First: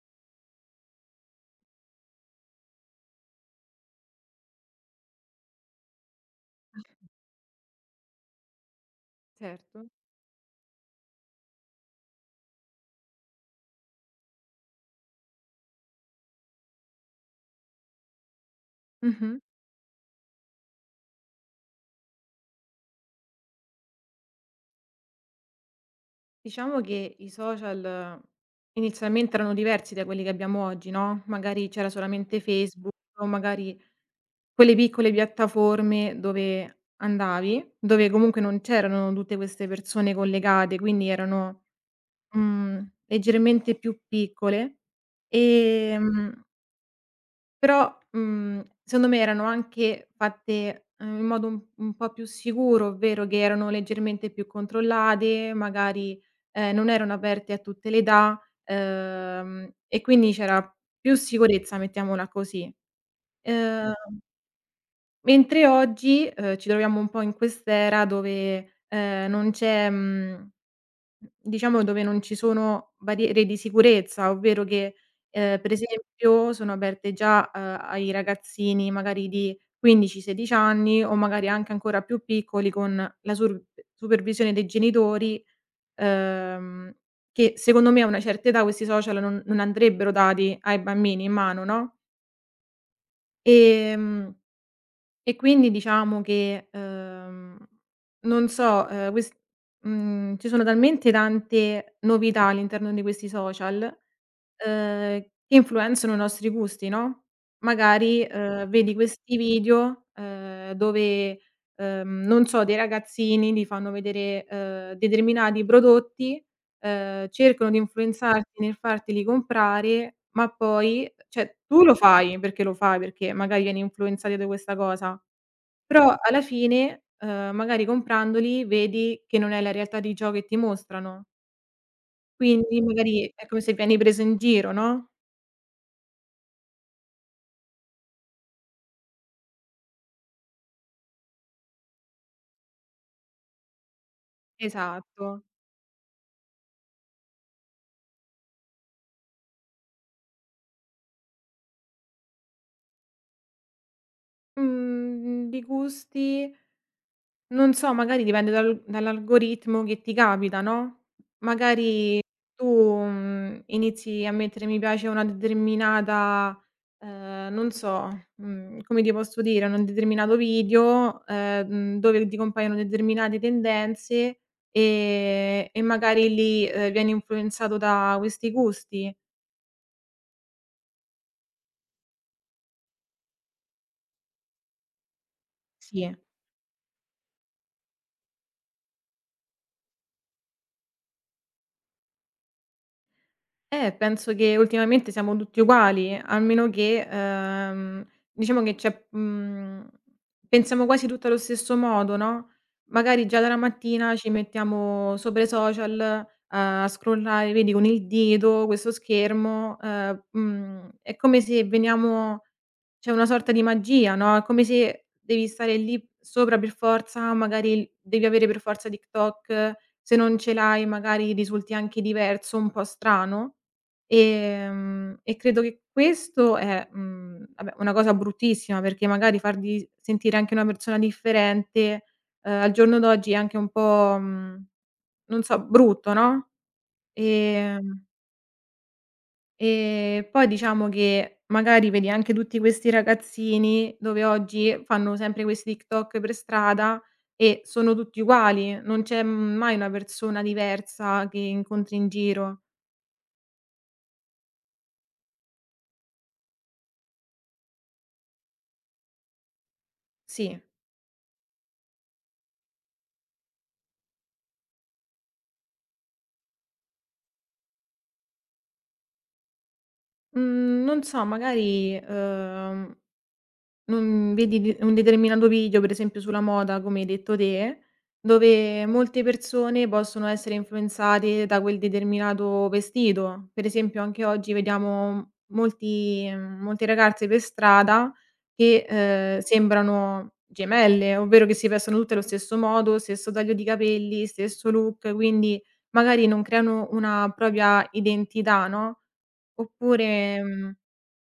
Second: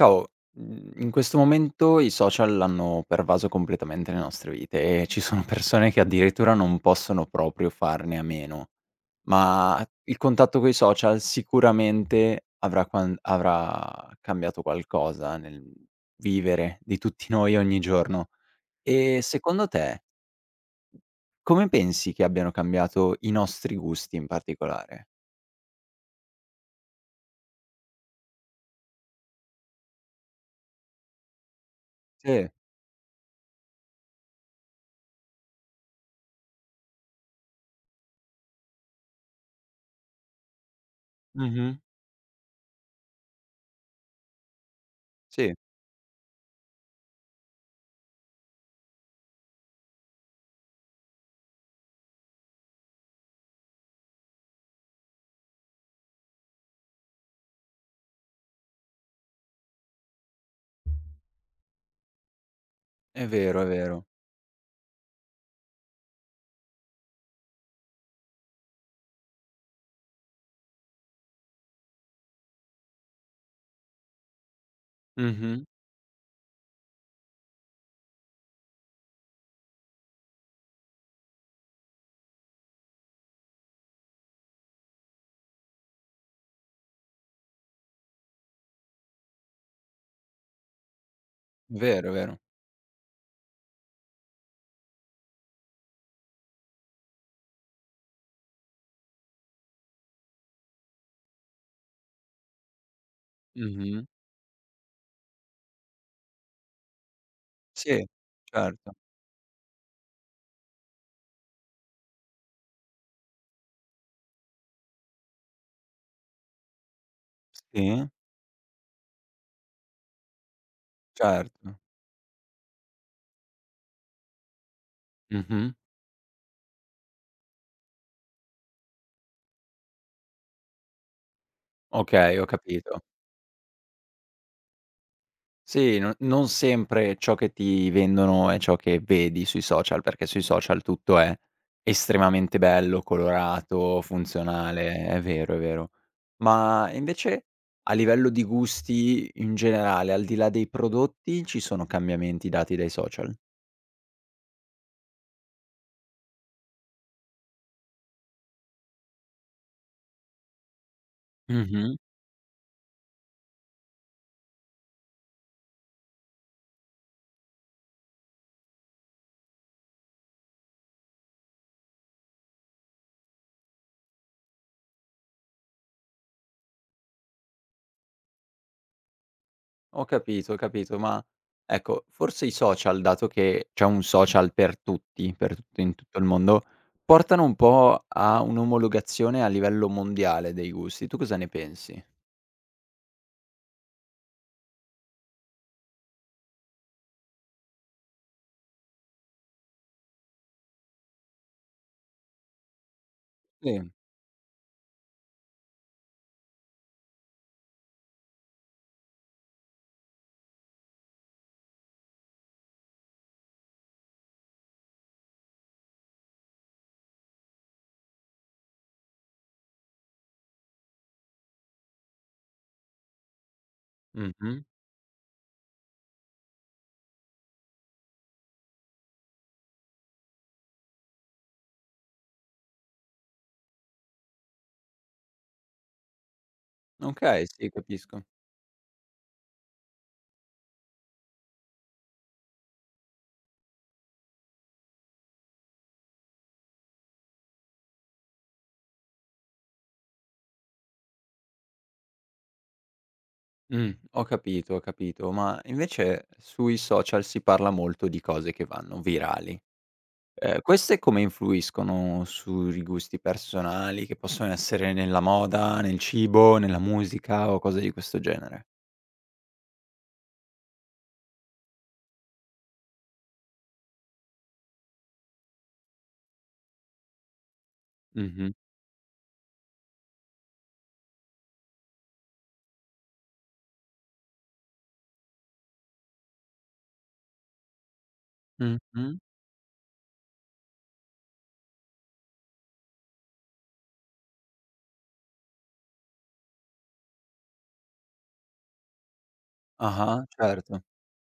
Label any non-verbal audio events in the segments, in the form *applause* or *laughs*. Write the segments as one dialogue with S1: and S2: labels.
S1: Ciao, in questo momento i social hanno pervaso completamente le nostre vite e ci sono *laughs* persone che addirittura non possono proprio farne a meno, ma
S2: Certo.
S1: il contatto coi social sicuramente avrà quan avrà cambiato qualcosa nel vivere di tutti *laughs* noi ogni giorno. E
S2: Mh-mh.
S1: secondo te, come pensi che abbiano cambiato i nostri gusti in particolare?
S2: Diciamo che i social inizialmente erano diversi da quelli che abbiamo oggi, no, magari c'era solamente
S1: Sì,
S2: Facebook o magari quelle piccole piattaforme dove andavi, dove comunque non c'erano tutte queste persone collegate, quindi erano,
S1: mh-mh,
S2: leggermente più piccole.
S1: sì,
S2: ehm Però, secondo me erano anche fatte, in modo un po' più sicuro, ovvero che erano leggermente più controllate, magari, non erano aperte a tutte le età, e quindi c'era più sicurezza, mettiamola così.
S1: è vero, è
S2: Uhm,
S1: vero.
S2: Mh. Mentre oggi, ci troviamo un po' in quest'era dove, non c'è. Mhmm Diciamo, dove non ci sono barriere di sicurezza, ovvero che,
S1: Mh-mh,
S2: per esempio sono aperte già, ai ragazzini magari di 15, 16 anni o magari anche ancora più piccoli con la sur supervisione dei genitori, uhm, che secondo me a una certa età questi social non andrebbero dati ai bambini in mano, no.
S1: vero, vero.
S2: ehm e quindi diciamo che, non so, ci sono talmente tante novità all'interno di questi social,
S1: Mh-mh.
S2: uhm, che influenzano i nostri gusti, no,
S1: Sì,
S2: magari,
S1: certo.
S2: vedi questi video, dove, non so, dei ragazzini ti fanno vedere, determinati prodotti, cercano di
S1: Sì,
S2: influenzarti nel farteli comprare, ma poi cioè
S1: certo.
S2: tu lo fai, perché magari vieni influenzato da questa cosa,
S1: Mh-mh.
S2: però alla fine, magari comprandoli vedi che non è la realtà di ciò che ti mostrano.
S1: Okay, ho
S2: Quindi
S1: capito.
S2: magari è come se vieni presa in giro, no?
S1: Sì, no non sempre ciò che ti vendono è ciò che vedi sui social, perché sui social tutto è estremamente bello, colorato, funzionale, è
S2: Esatto.
S1: vero, è vero. Ma invece a livello di gusti in generale, al di là dei prodotti, ci sono cambiamenti dati dai social?
S2: Mhmm, di gusti, non so, magari dipende dall'algoritmo che ti capita, no,
S1: Mh-mh.
S2: magari tu, inizi a mettere mi piace a una determinata non so, come ti posso dire, un determinato video, dove ti compaiono determinate tendenze, e magari lì, vieni influenzato da questi gusti.
S1: Ho capito, ma ecco, forse i social, dato che c'è un social per tutti in
S2: Sì.
S1: tutto il mondo, portano un po' a un'omologazione a livello mondiale dei gusti. Tu cosa ne pensi?
S2: Penso che ultimamente siamo tutti uguali, almeno che, diciamo che c'è, pensiamo quasi tutti allo stesso modo, no, magari già dalla
S1: Sì.
S2: mattina ci mettiamo sopra i social, a scrollare, vedi, con il dito questo schermo, è come se veniamo, c'è una sorta di magia, no, è come se devi stare lì sopra per forza, magari devi avere per forza TikTok, se non ce l'hai magari risulti anche diverso, un po' strano.
S1: Mh-mh.
S2: E credo che questo è, vabbè, una cosa bruttissima, perché magari fargli sentire anche una persona differente, al giorno d'oggi è anche un po', non so, brutto, no,
S1: Okay, sì,
S2: ehm,
S1: capisco.
S2: e poi diciamo che magari vedi anche tutti questi ragazzini, dove oggi fanno sempre questi TikTok per strada e sono tutti uguali, non c'è mai una persona diversa che incontri in giro.
S1: Ho capito, ho capito. Ma invece sui social si parla molto di cose che vanno virali.
S2: Sì.
S1: Queste come influiscono sui gusti personali che possono essere nella moda, nel cibo, nella musica o cose di questo genere?
S2: Mhmm, Non so, magari, non vedi di un determinato video, per esempio sulla moda, come hai detto te,
S1: Mh-mh.
S2: dove molte persone possono essere influenzate da quel determinato vestito. Per esempio anche oggi vediamo molte ragazze per strada che,
S1: Mh-mh.
S2: sembrano gemelle, ovvero che si vestono tutte allo stesso modo, stesso taglio di capelli, stesso look, quindi magari non creano una propria identità, no,
S1: Ah-ah,
S2: oppure, mhmm
S1: certo.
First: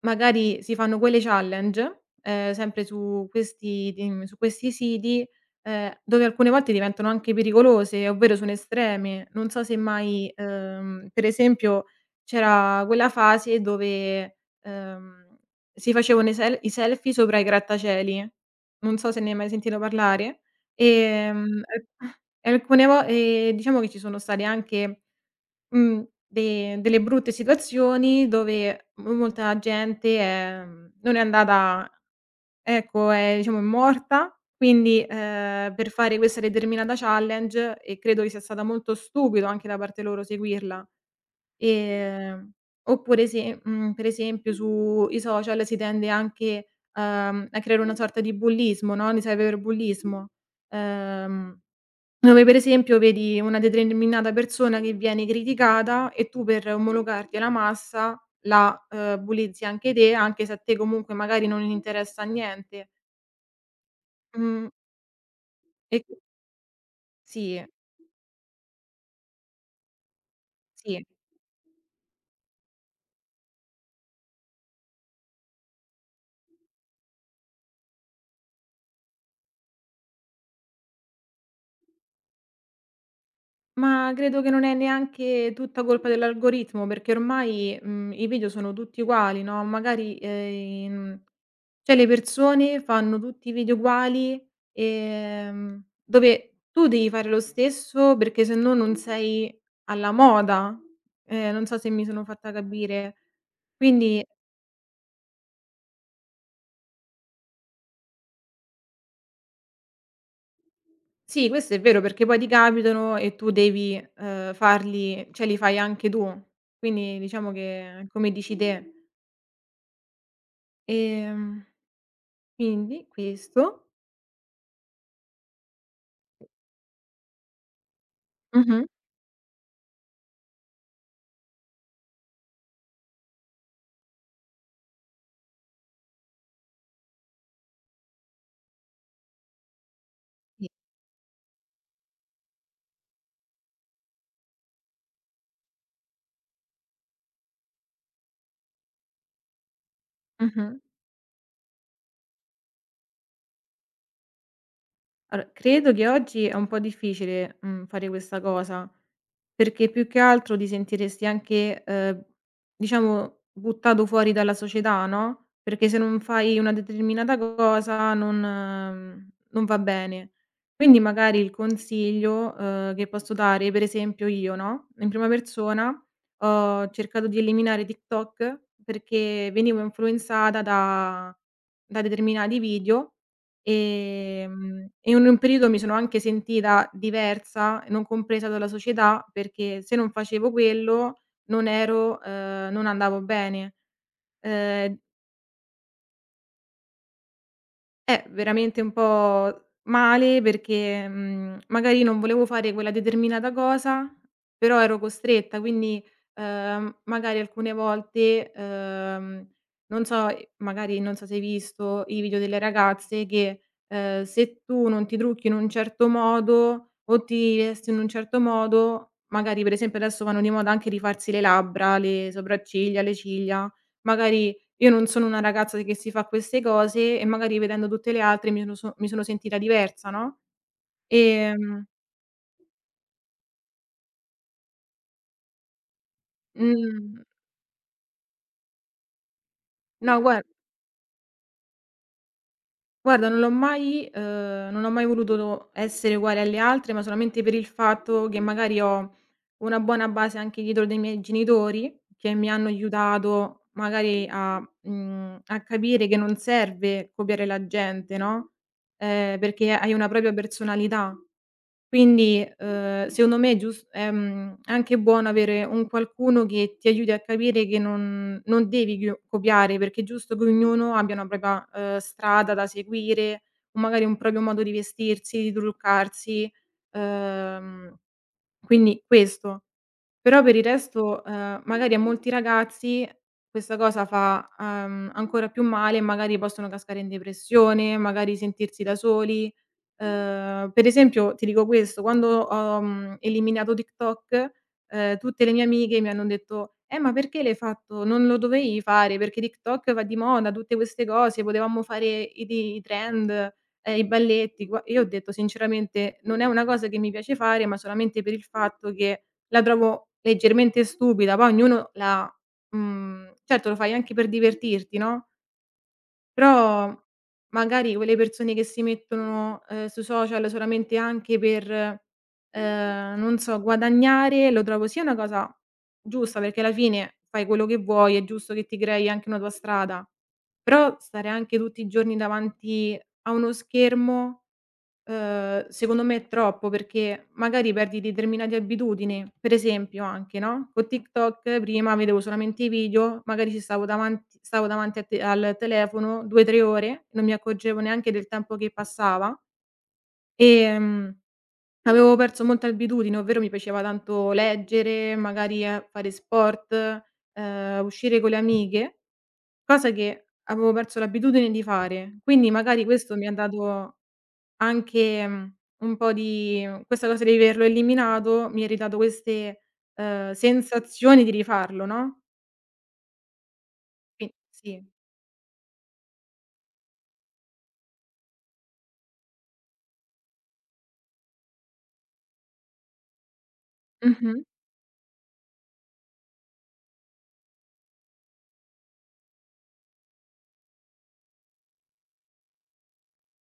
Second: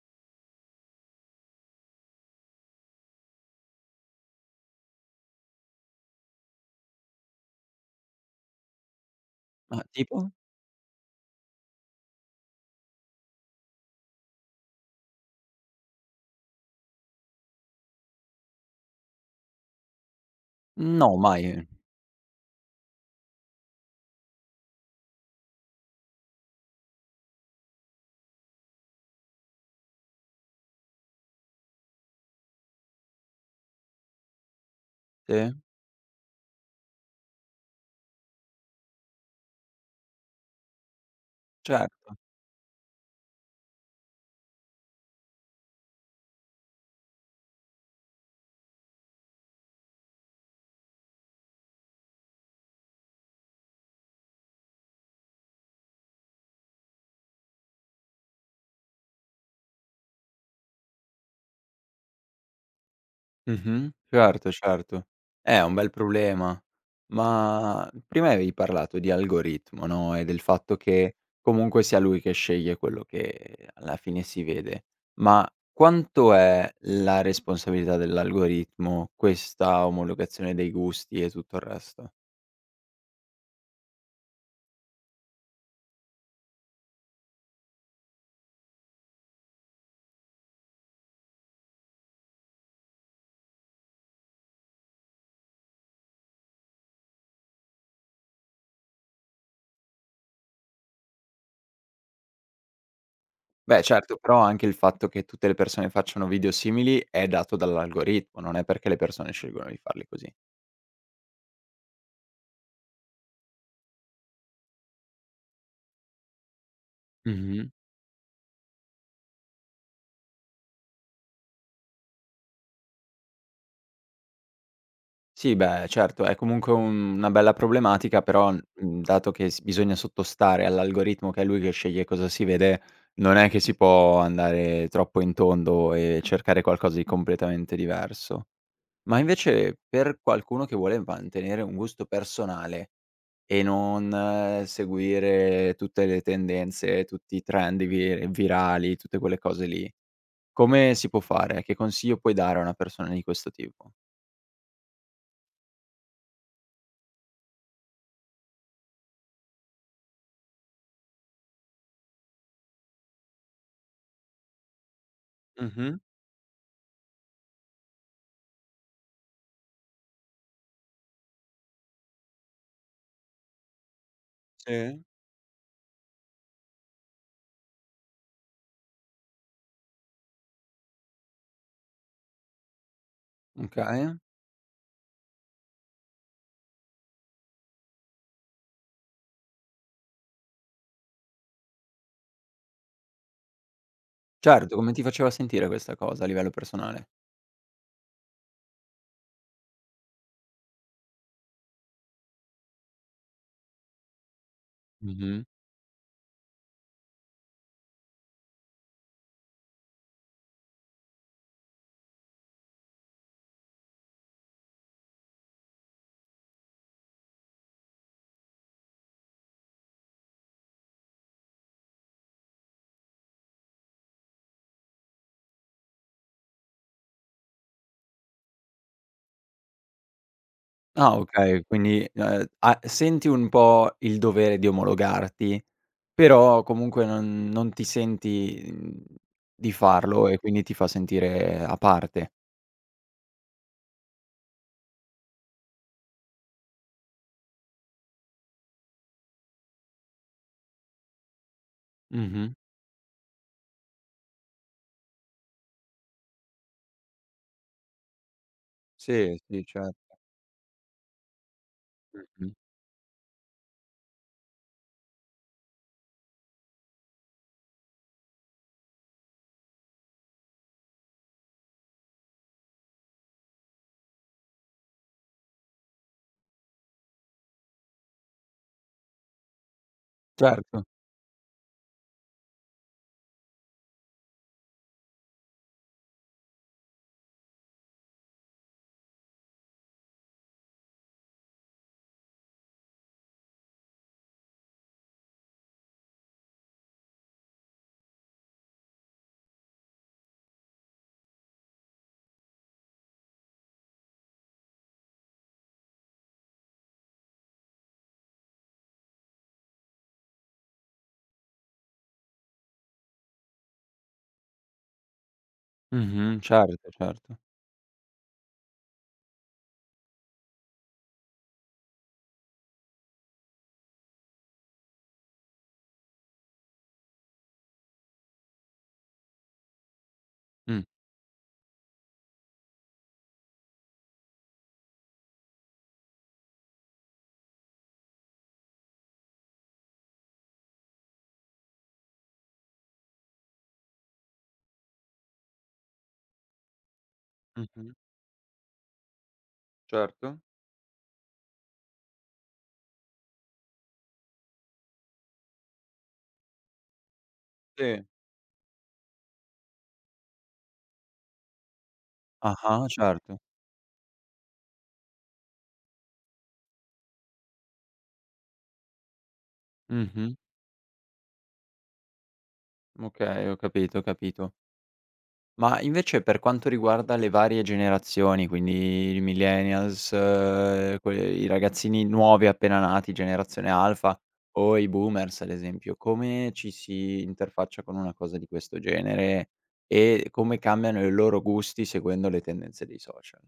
S2: magari si fanno quelle challenge, sempre su questi di su questi siti, dove alcune volte diventano anche pericolose, ovvero sono estreme. Non so se
S1: Ma tipo?
S2: mai, per esempio c'era quella fase dove, ehm, si facevano i selfie sopra i grattacieli, non so se ne hai mai sentito parlare. E,
S1: No, mai.
S2: E alcune vo diciamo che ci sono state anche, Mh, de delle brutte situazioni dove mo molta gente è, non è andata, ecco, è, diciamo è morta, quindi,
S1: Sì,
S2: per fare questa determinata challenge, e credo che sia stata molto stupido anche da parte loro seguirla.
S1: certo.
S2: Ehm, Oppure se, per esempio sui social si tende anche, a creare una sorta di bullismo, no, di cyberbullismo. Ehm Dove per esempio vedi una determinata persona che viene criticata e tu per omologarti alla massa la, bullizzi anche te, anche se a te comunque magari non interessa niente.
S1: Mh-mh. Certo,
S2: Mhmm,
S1: certo. È un bel
S2: e
S1: problema.
S2: sì,
S1: Ma prima avevi parlato di algoritmo, no, e del fatto
S2: sì.
S1: che comunque sia lui che sceglie quello che alla fine si vede. Ma quanto è la responsabilità dell'algoritmo questa omologazione dei gusti e tutto il resto?
S2: Ma credo che non è neanche tutta colpa dell'algoritmo, perché ormai, i video sono tutti uguali, no, magari. Cioè le persone fanno tutti i video uguali, dove tu devi fare lo stesso perché se no non sei alla moda. Non so se mi sono fatta capire.
S1: Beh certo,
S2: Quindi
S1: però anche il fatto che tutte le persone facciano video simili è dato dall'algoritmo, non è perché le persone scelgono di farli così.
S2: sì, questo è vero perché poi ti capitano e tu devi, farli, cioè li fai anche tu. Quindi diciamo
S1: Mh-mh.
S2: che è come dici te. Ehm, quindi questo.
S1: Sì, beh certo, è comunque un una bella problematica, però,
S2: Mh-mh.
S1: dato che s bisogna sottostare all'algoritmo che è lui che sceglie cosa si vede, non è che si può andare troppo in tondo e cercare qualcosa di completamente diverso. Ma invece per qualcuno
S2: Sì.
S1: che vuole mantenere un gusto personale e non seguire tutte le tendenze, tutti i trend vi virali, tutte quelle cose lì.
S2: Mh-mh.
S1: Come si può fare? Che consiglio puoi dare a una persona di questo tipo?
S2: Allora, credo che oggi è un po' difficile, fare questa cosa. Perché più che altro ti sentiresti anche, diciamo buttato fuori dalla società, no, perché se
S1: Mh-mh.
S2: non fai una determinata cosa non va bene. Quindi magari il consiglio, che posso dare, per esempio io, no,
S1: Sì.
S2: in prima persona ho cercato di eliminare TikTok perché venivo influenzata da determinati video.
S1: Okay.
S2: E in un periodo mi sono anche sentita diversa, non compresa dalla società, perché se non facevo quello non ero, non andavo bene.
S1: Certo, come
S2: Ehm
S1: ti faceva sentire questa cosa a livello personale?
S2: Veramente un po' male, perché, magari non volevo fare quella determinata cosa, però ero
S1: Mh-mh.
S2: costretta, quindi, magari alcune volte, non so, magari non so se hai visto i video delle ragazze che, se tu non ti trucchi in un certo modo o ti vesti in un certo modo, magari per esempio adesso vanno di moda anche rifarsi le labbra, le sopracciglia, le ciglia, magari io non sono una ragazza che si fa queste cose e magari vedendo tutte le altre mi sono sentita diversa, no,
S1: Ah okay,
S2: ehm,
S1: quindi, a senti un po' il dovere di omologarti, però comunque
S2: mhmm,
S1: non ti senti, di
S2: no,
S1: farlo e quindi ti fa sentire a parte.
S2: guarda, non l'ho mai, non ho mai voluto essere uguale alle altre, ma solamente per il fatto che magari ho una buona base anche dietro dei miei genitori, che mi
S1: Mh-mh.
S2: hanno aiutato magari a, a capire che non serve copiare la gente, no,
S1: Sì, sì,
S2: perché
S1: cer
S2: hai una propria personalità. Quindi,
S1: Mh-mh.
S2: secondo me è gius, è anche buono avere un qualcuno che ti aiuti a capire che non devi chio copiare, perché è giusto che ognuno abbia una propria, strada da seguire, o magari un proprio modo di vestirsi, di truccarsi, uhm, quindi questo. Però per il
S1: Certo.
S2: resto, magari a molti ragazzi questa cosa fa, ancora più male e magari possono cascare in depressione, magari sentirsi da soli. Per esempio, ti dico questo, quando ho, eliminato TikTok, tutte le mie amiche mi hanno detto: ma perché l'hai fatto? Non lo dovevi fare, perché TikTok va di moda, tutte queste cose, potevamo fare i trend, i balletti." Gua Io ho detto sinceramente: "Non è una cosa che mi piace fare, ma solamente per il fatto che" la trovo leggermente stupida, poi ognuno la, certo lo fai anche per divertirti, no,
S1: Mh-mh. Certo,
S2: però
S1: certo.
S2: magari quelle persone che si mettono, sui social solamente anche per, non so, guadagnare, lo trovo sia una cosa giusta, perché alla fine fai quello che vuoi, è giusto che ti crei anche una tua strada,
S1: Mh.
S2: però stare anche tutti i giorni davanti a uno schermo, secondo me è troppo, perché magari perdi determinate abitudini. Per esempio anche, no, con TikTok prima vedevo solamente i video, magari ci stavo davanti a te al telefono 2, 3 ore, non mi accorgevo
S1: Mh-mh.
S2: neanche del tempo che passava,
S1: Certo.
S2: ehm, avevo perso molte abitudini, ovvero mi piaceva tanto leggere, magari, fare sport,
S1: Sì.
S2: uscire con le amiche, cosa che avevo perso l'abitudine di fare. Quindi magari
S1: Ah-ah,
S2: questo mi ha
S1: certo.
S2: dato anche, un po' di, questa cosa di averlo eliminato mi ha ridato queste,
S1: Mh-mh.
S2: sensazioni di rifarlo, no,
S1: Okay, ho capito, ho
S2: qui
S1: capito.
S2: sì.
S1: Ma invece per quanto riguarda le varie generazioni, quindi i millennials, que i ragazzini nuovi appena nati, generazione alfa
S2: Mh-mh.
S1: o i boomers ad esempio, come ci si interfaccia con una cosa di questo genere e come cambiano i loro gusti seguendo le tendenze dei social?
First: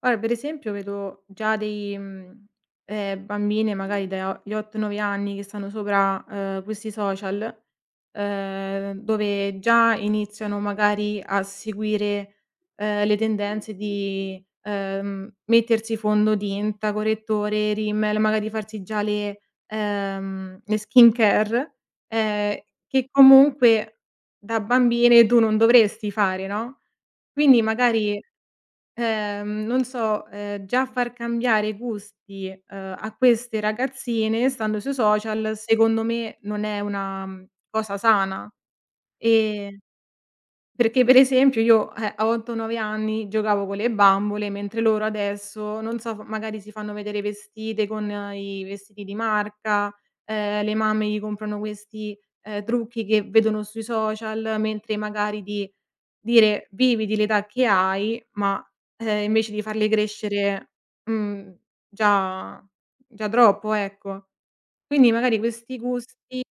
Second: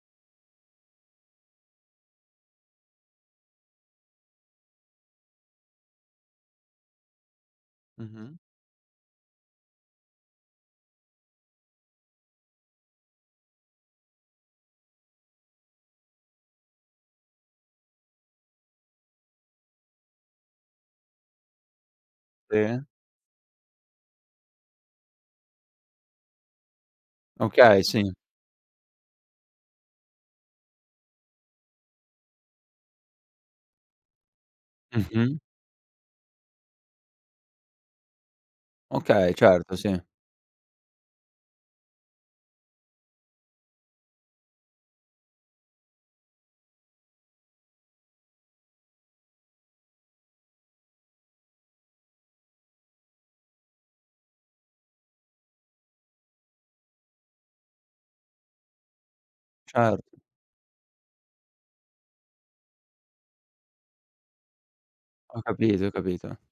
S2: Guarda, per esempio vedo già dei, bambine magari dagli 8, 9 anni che stanno sopra, questi social,
S1: Mh-mh.
S2: dove già iniziano magari a seguire, le tendenze di, mettersi fondotinta, correttore, rímel, magari farsi già le skincare, ehm,
S1: Sì?
S2: che comunque da bambine tu non dovresti fare, no, quindi
S1: Okay, sì.
S2: magari. Non so, già far cambiare i gusti, a queste ragazzine stando sui
S1: Mh-mh.
S2: social, secondo me non è una, cosa sana.
S1: Okay, certo,
S2: Ehm,
S1: sì.
S2: Perché per esempio io, a 8, 9 anni giocavo con le bambole, mentre loro adesso, non so, f magari si fanno vedere vestite con, i vestiti di marca, le mamme gli comprano questi, trucchi che vedono sui social, mentre magari di dire: "Viviti l'età che hai", ma, invece di farli
S1: Certo.
S2: crescere, mhmm, già già troppo, ecco. Quindi magari
S1: Ho
S2: questi
S1: capito, ho capito.
S2: gusti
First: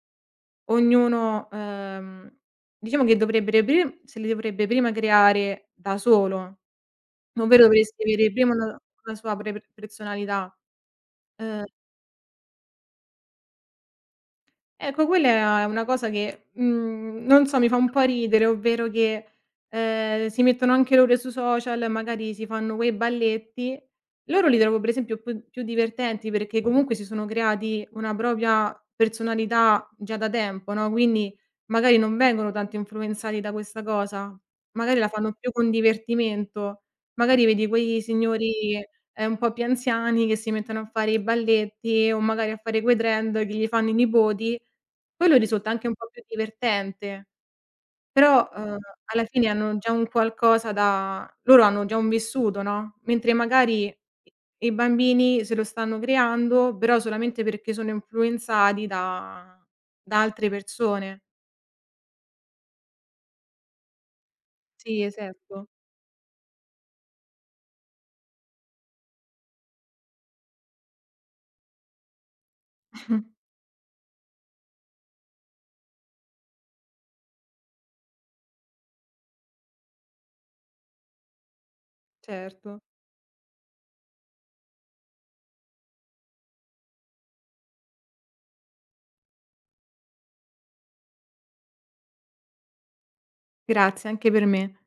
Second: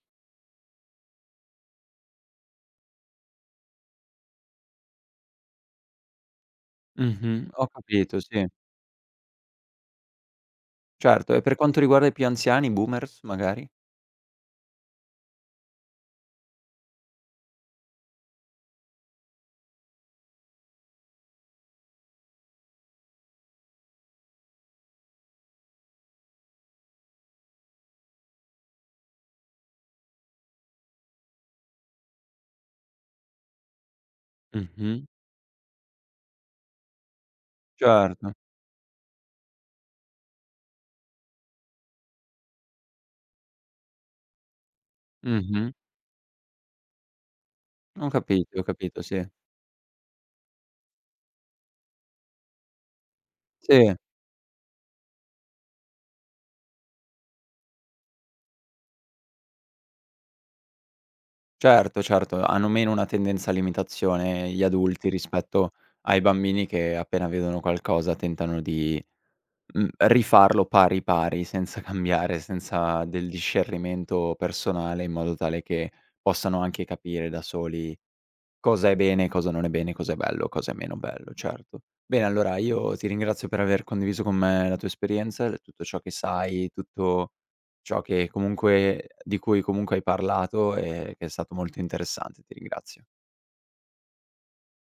S2: ognuno, diciamo che dovrebbero pri se li dovrebbe prima creare da solo,
S1: Mh-mh,
S2: ovvero
S1: ho
S2: dovresti
S1: capito,
S2: avere
S1: sì.
S2: prima una sua pre personalità.
S1: Certo, e per
S2: Ehm
S1: quanto riguarda i più anziani, boomers magari?
S2: Ecco, quella è una cosa che, non so, mi fa un po' ridere, ovvero che, si mettono anche loro sui social, magari si fanno quei balletti. Loro li trovo per esempio più divertenti perché comunque si sono creati una propria personalità già da tempo, no, quindi magari non vengono tanto influenzati da questa cosa, magari
S1: Mh-mh.
S2: la fanno più con divertimento. Magari vedi quei
S1: Certo.
S2: signori, un po' più anziani che si mettono a fare i balletti o magari a fare quei trend che gli fanno i nipoti, quello risulta
S1: Mh-mh.
S2: anche un po' più divertente, però,
S1: Ho capito,
S2: alla
S1: sì.
S2: fine hanno già un qualcosa da loro, hanno già un vissuto, no, mentre magari
S1: Sì,
S2: i bambini se lo stanno creando, però solamente perché sono influenzati da altre persone.
S1: certo, certo, hanno meno una tendenza all'imitazione gli
S2: Sì,
S1: adulti
S2: esatto.
S1: rispetto ai bambini che appena vedono qualcosa tentano di, rifarlo pari pari, senza *laughs* cambiare, senza del
S2: *laughs*
S1: discernimento personale in modo tale che possano anche capire da soli cosa è bene, cosa non è bene, cosa è bello, cosa è meno bello, certo. Bene, allora
S2: Certo.
S1: io ti ringrazio per aver condiviso con me la tua esperienza, l tutto ciò che sai, tutto ciò che comunque di cui comunque hai parlato e che è stato molto interessante. Ti ringrazio.
S2: Grazie, anche per me.